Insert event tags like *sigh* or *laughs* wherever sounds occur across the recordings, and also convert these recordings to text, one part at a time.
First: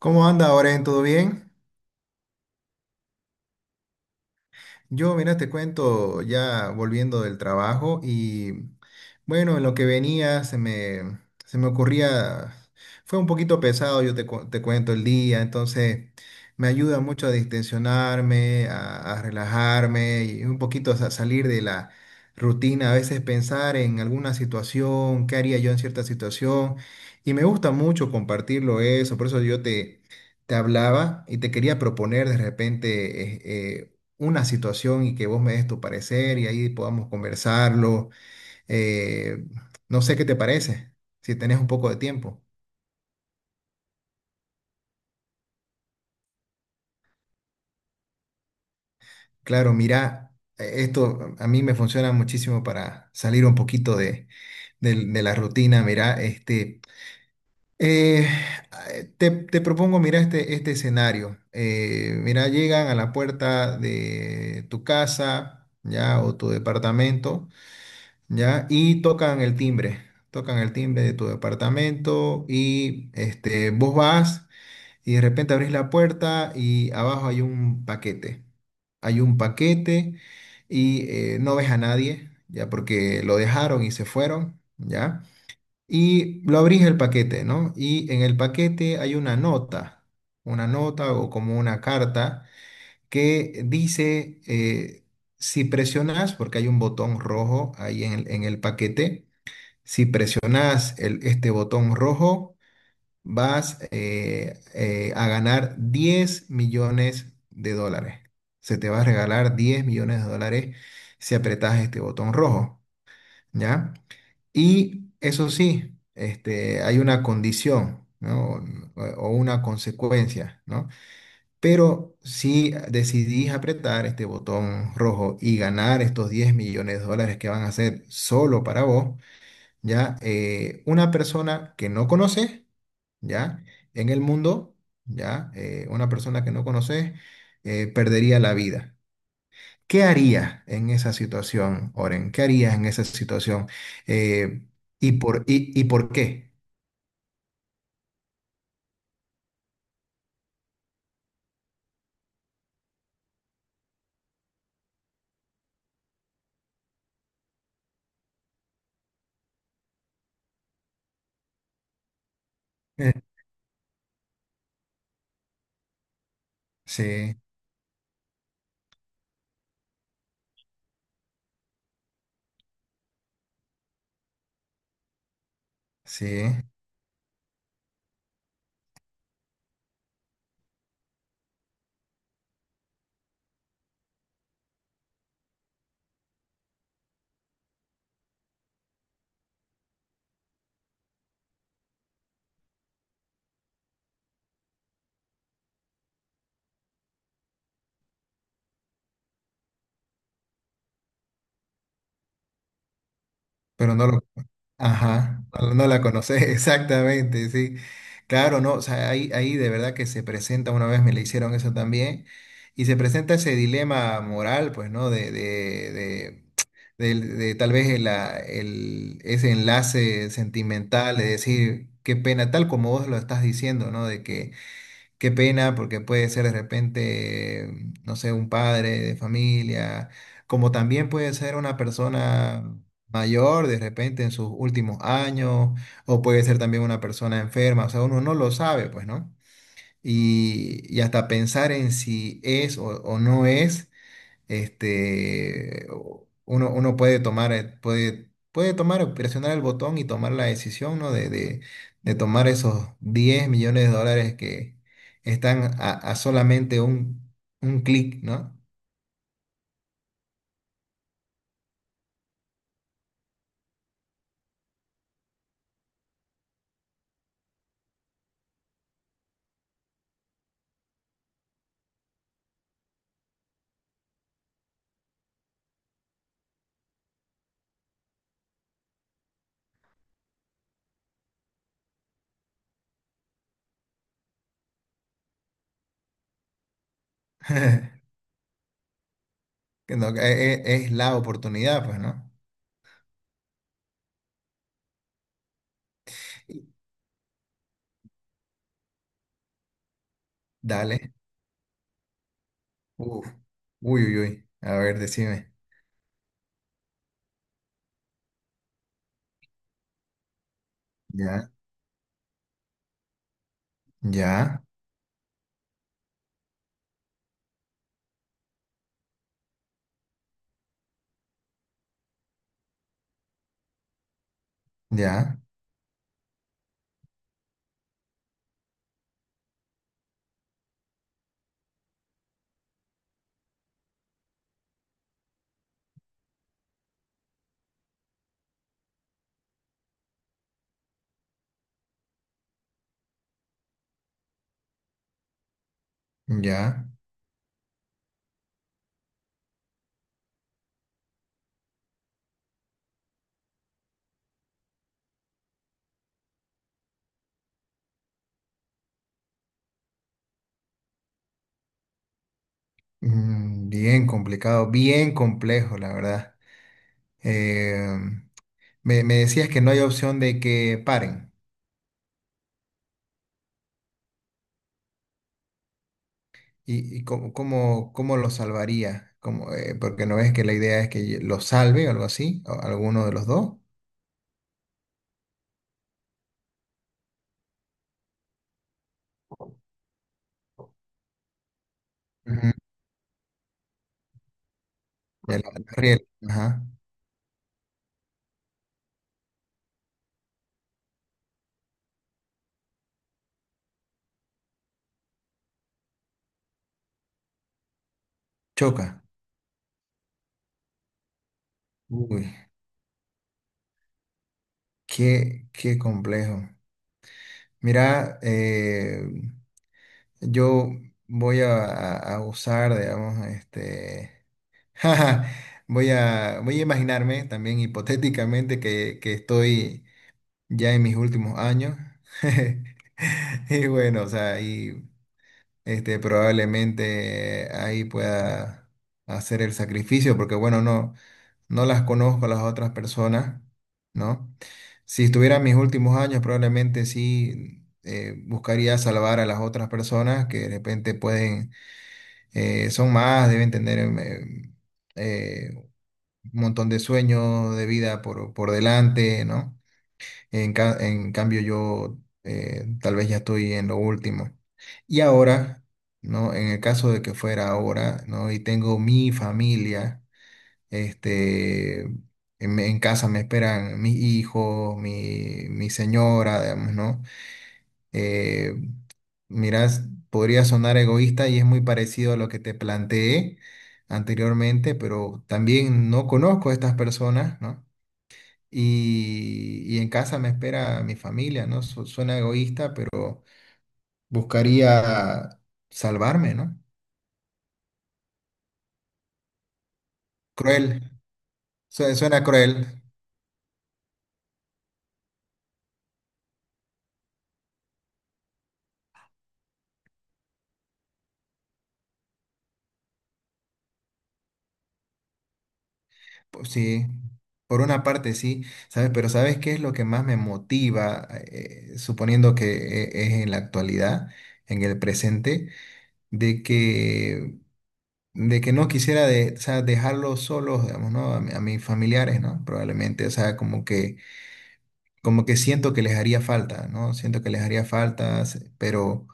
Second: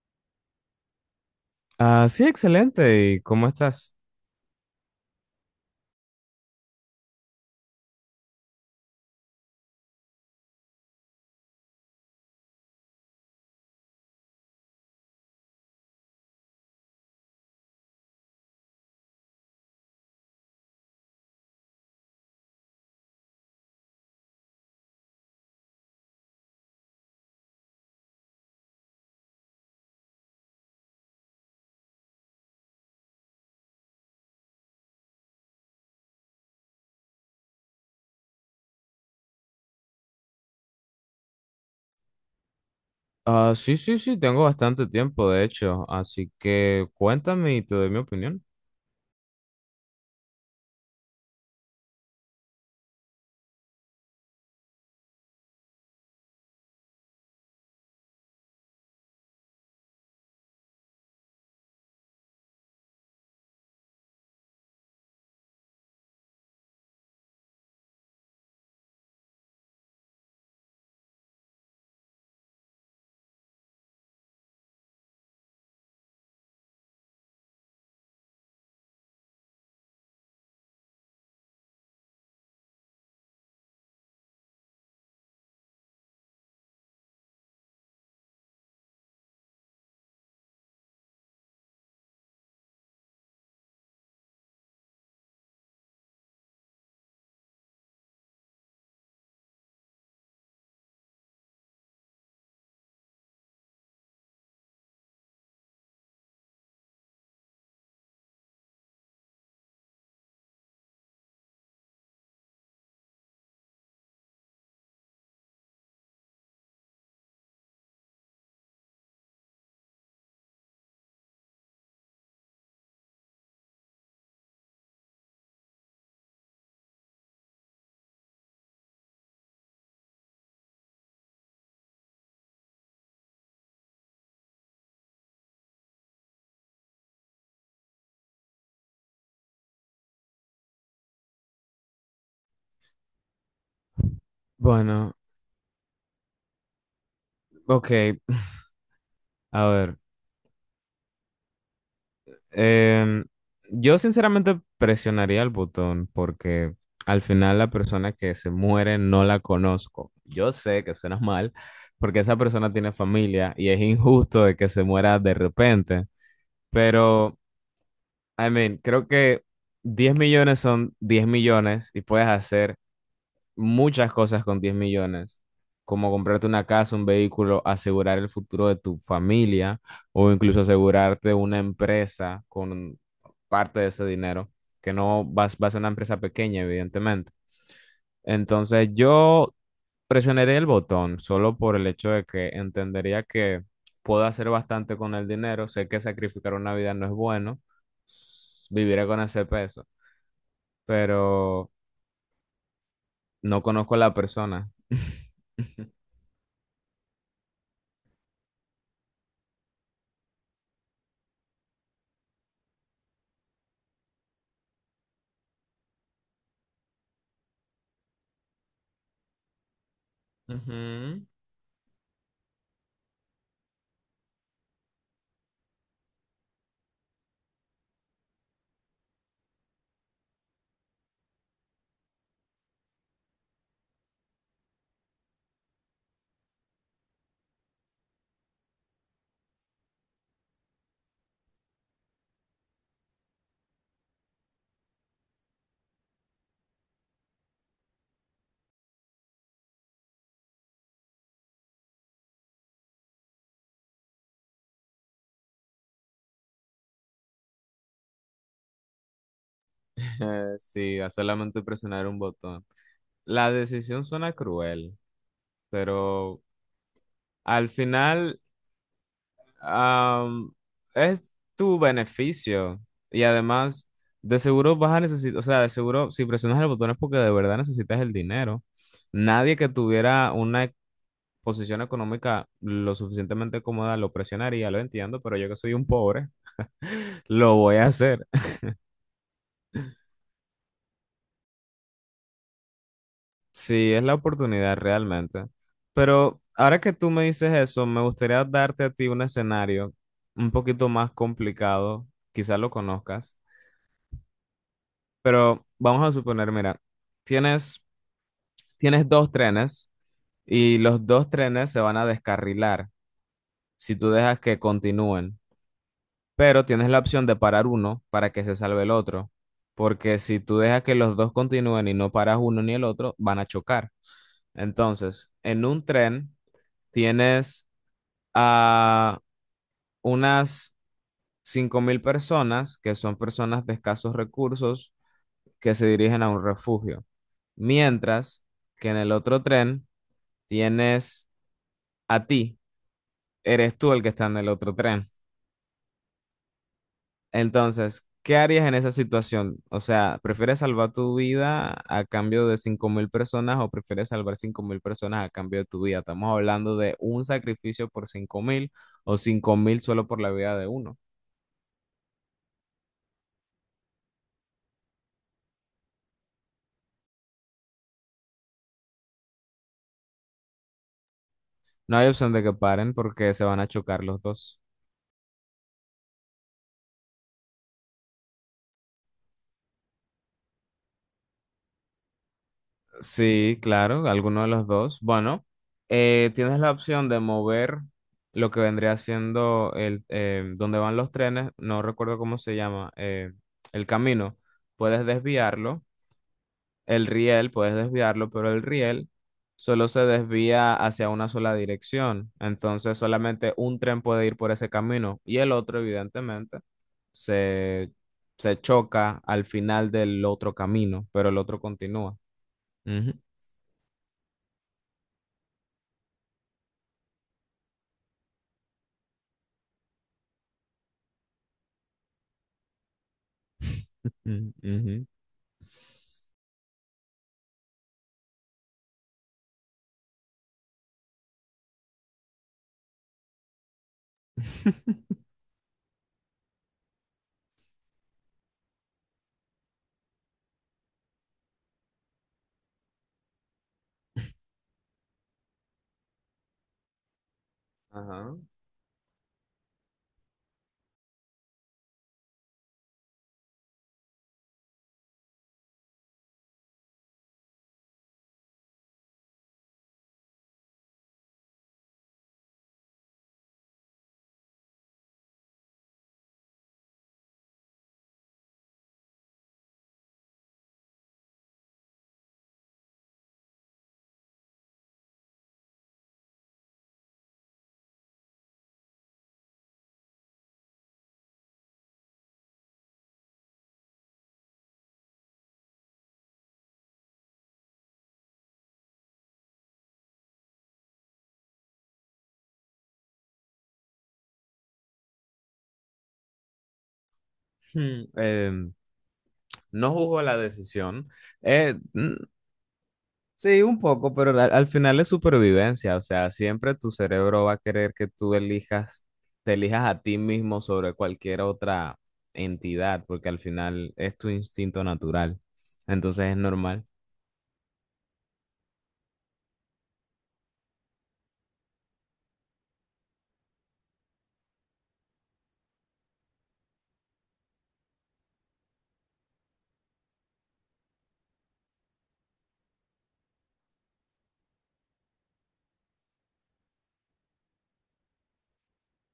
¿Cómo anda, Oren? ¿Todo bien? Ah, sí, excelente. ¿Y cómo estás? Yo, mira, te cuento ya volviendo del trabajo y bueno, en lo que venía se me ocurría, fue un poquito pesado, te cuento el día, entonces me ayuda mucho a distensionarme, a relajarme y un poquito a salir de la rutina, a veces pensar en alguna situación, qué haría yo en cierta situación y me gusta mucho compartirlo eso, por eso yo te... Te hablaba y te quería proponer de repente eh, una situación y que vos me des tu parecer y ahí podamos conversarlo. eh, no sé qué te parece, si tenés un poco de tiempo. Ah, sí, sí, sí, tengo bastante tiempo, de hecho, así que cuéntame y te doy mi opinión. Claro, mira, esto a mí me funciona muchísimo para salir un poquito de la rutina. Mira, eh, te propongo, mira, este escenario. Mira, llegan a la puerta de tu casa, ya, o tu departamento. ¿Ya? Y tocan el timbre de tu departamento y este, vos vas y de repente abrís la puerta y abajo hay un paquete y no ves a nadie, ¿ya? Porque lo dejaron y se fueron, ¿ya? Y lo abrís el paquete, ¿no? Y en el paquete hay una nota o como una carta que dice si presionas, porque hay un botón rojo ahí en en el paquete, si presionas este botón rojo, vas a ganar $10,000,000. Se te va a regalar $10,000,000 si apretas este botón rojo, ¿ya? Y eso sí, este, hay una condición, ¿no? O una consecuencia, ¿no? Pero si decidís apretar este botón rojo y ganar estos $10,000,000 que van a ser solo para vos, ya una persona que no conoces, ya en el mundo, ya una persona que no conoces perdería la vida. ¿Qué harías en esa situación, Oren? ¿Qué harías en esa situación? Eh, ¿Y Bueno, por qué? ok, *laughs* a ver, em, yo sinceramente presionaría el botón porque al final la persona que se muere no la conozco. Yo sé que suena mal porque esa persona tiene Eh, familia y es injusto de que se muera de repente, Sí, pero, I mean, creo que 10 millones son 10 millones y puedes hacer muchas cosas con 10 millones, como comprarte sí, una casa, un vehículo, asegurar el futuro de tu familia o incluso asegurarte una empresa con parte de ese dinero, que no vas a ser una empresa pequeña, evidentemente. Entonces yo presionaré el botón solo por el hecho de que entendería que puedo hacer bastante con el dinero, sé que sacrificar una vida no es bueno, viviré con ese peso, pero... No conozco pero a no la lo... persona. Ajá, *laughs* no, no la conoces, *laughs* exactamente, sí. Claro, no, o sea, ahí, ahí de verdad que se presenta, una vez me le hicieron eso también, y se presenta ese dilema moral, pues, ¿no? De tal vez ese enlace sentimental, Ujú. de *laughs* decir, qué pena, tal como vos lo estás diciendo, ¿no? De que... Qué pena, porque puede ser de repente, no sé, un padre de familia, como también puede ser una persona mayor de repente en sus últimos años, o puede ser también una persona enferma, o sea, uno no lo sabe, pues, ¿no? Y hasta pensar en si es o no es, este, uno puede tomar, puede tomar, presionar el botón y tomar la decisión, ¿no? De tomar esos $10,000,000 que están a solamente un clic, ¿no? Sí, a solamente presionar un botón. La decisión suena cruel, pero al final am, es tu beneficio. Y además, de seguro vas a necesitar, o sea, de seguro si presionas el botón es porque de verdad necesitas el dinero. Nadie que tuviera una posición económica lo suficientemente cómoda lo presionaría, lo entiendo, pero yo que soy un pobre, *laughs* lo voy a *laughs* hacer. Que no, es la oportunidad, pues, ¿no? Sí, es la oportunidad realmente. Pero ahora que tú me dices eso, me gustaría darte a ti un escenario un poquito más Dale. complicado, quizás lo Uf. conozcas, Uy, uy, uy. A ver, decime. pero vamos a suponer, mira, tienes, tienes dos trenes y los dos Ya, trenes se van a descarrilar si tú dejas que ya, continúen, pero tienes la opción de parar uno para que se salve el otro, porque si tú dejas que los dos continúen y no paras uno ni el otro, van a chocar. Entonces, ya, en un tren... Tienes a unas 5000 personas, que son personas de escasos recursos, que se dirigen a un refugio. Mientras que en el otro tren tienes a ti, eres tú el que está en el otro tren. ya. Entonces, ¿qué harías en esa situación? O sea, ¿prefieres salvar tu vida a cambio de 5000 personas o prefieres salvar 5000 personas a cambio de tu vida? Estamos hablando de un sacrificio por 5000 o 5000 solo por la vida de uno. Mm, bien complicado, bien complejo, la verdad. Em, me decías que no hay opción de que paren. No hay opción de que paren porque se van a chocar los dos. ¿Y, cómo lo salvaría? ¿Cómo, porque no ves que la idea es que lo salve o algo así, o alguno de los dos. Sí, claro, alguno de los dos. Bueno, tienes la opción de mover lo que vendría siendo el donde van los trenes, no recuerdo cómo Ujú. se llama, el camino. Puedes El desviarlo, riel, ajá. el riel, puedes desviarlo, pero el riel solo se desvía hacia una sola dirección. Entonces solamente un tren puede ir por ese camino y el otro, evidentemente se, se Choca. choca al final del otro camino, pero el otro continúa. Uy, Ujú, qué, qué complejo. Mira, yo voy a usar, digamos, este. ujú, *laughs* ujú. Jaja, voy voy a imaginarme también hipotéticamente que estoy ya en mis últimos años. *laughs* Y bueno, o sea, y *laughs* este, probablemente ahí pueda hacer el sacrificio, porque bueno, no, no las conozco a las otras personas, ¿no? Si estuviera en mis últimos años, probablemente sí Ajá. buscaría salvar a las otras personas que de repente pueden, son más, deben tener eh, un montón de sueños de vida por delante, ¿no? En cambio, yo tal vez ya estoy en lo último. Y ahora, ¿no? En el caso de que fuera ahora, ¿no? Y tengo mi familia, este, en casa me esperan mis hijos, mi señora, digamos, ¿no? Eh, mirás, podría sonar egoísta y es muy parecido a lo que te planteé anteriormente, pero también no conozco a estas personas, ¿no? Y en casa me espera mi familia, ¿no? Suena egoísta, pero buscaría salvarme, ¿no? Hmm, no juzgo la Cruel, decisión. Mm, suena cruel, sí, un poco, pero al final es supervivencia. O sea, siempre tu cerebro va a querer que tú te elijas a ti mismo sobre cualquier otra entidad, porque al final es tu instinto natural. Entonces es pues normal. sí, por una parte sí, ¿sabes? Pero ¿sabes qué es lo que más me motiva, suponiendo que es en la actualidad, en el presente, de que... de que no quisiera o sea, dejarlos solos, digamos, ¿no? A, a mis familiares, ¿no? Probablemente, o sea, como que siento que les haría falta, ¿no? Siento que les haría falta, pero,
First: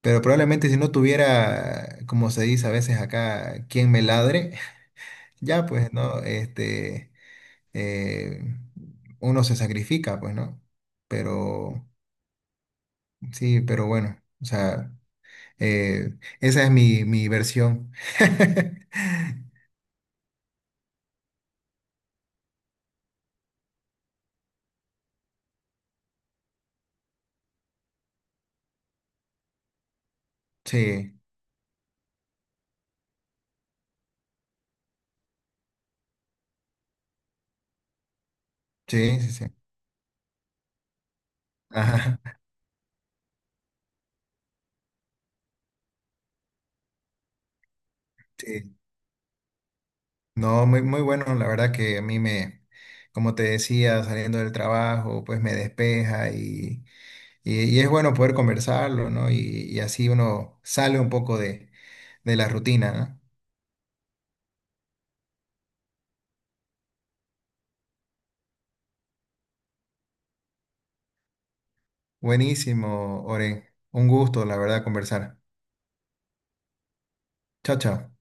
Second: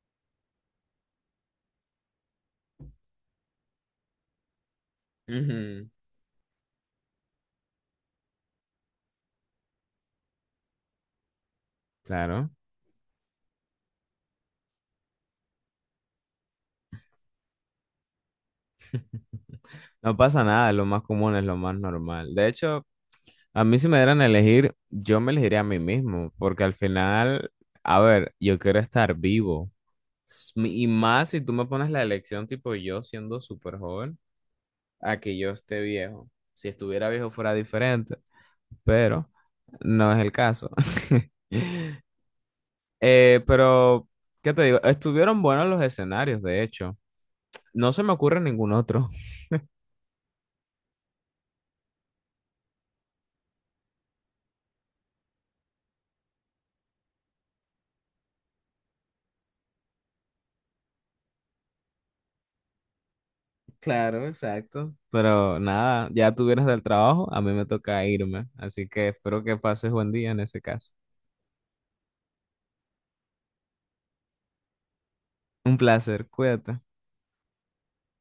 probablemente si no tuviera, como se dice a veces acá, quien me ladre, *laughs* ya Ujú, pues, ¿no? Este, eh, uno se sacrifica, pues, ¿no? Pero, claro. sí, pero bueno, o sea, eh, esa es mi versión. *laughs* No pasa nada, lo más común es lo más normal. De hecho, a mí si me dieran a elegir, yo me elegiría a mí mismo, porque al final, a ver, yo quiero estar vivo. Y Sí, más si tú me pones la elección tipo yo siendo súper joven, a que yo esté viejo. Si estuviera viejo fuera diferente, sí, pero sí, sí. no es el caso. *laughs* Ajá, pero, ¿qué te digo? Estuvieron buenos los escenarios, de hecho. No se me *laughs* ocurre ningún sí. otro. No, muy, muy bueno, la verdad que a mí me, como te decía, saliendo del trabajo, pues me despeja y es bueno poder conversarlo, ¿no? Y así uno sale un poco de la rutina, ¿no? Claro, exacto. Pero nada, ya tú vienes del trabajo, a mí me toca irme, así que espero que pases buen día en ese caso. Buenísimo, Oren. Un gusto, la verdad, conversar. Un placer, cuídate. Chao, chao.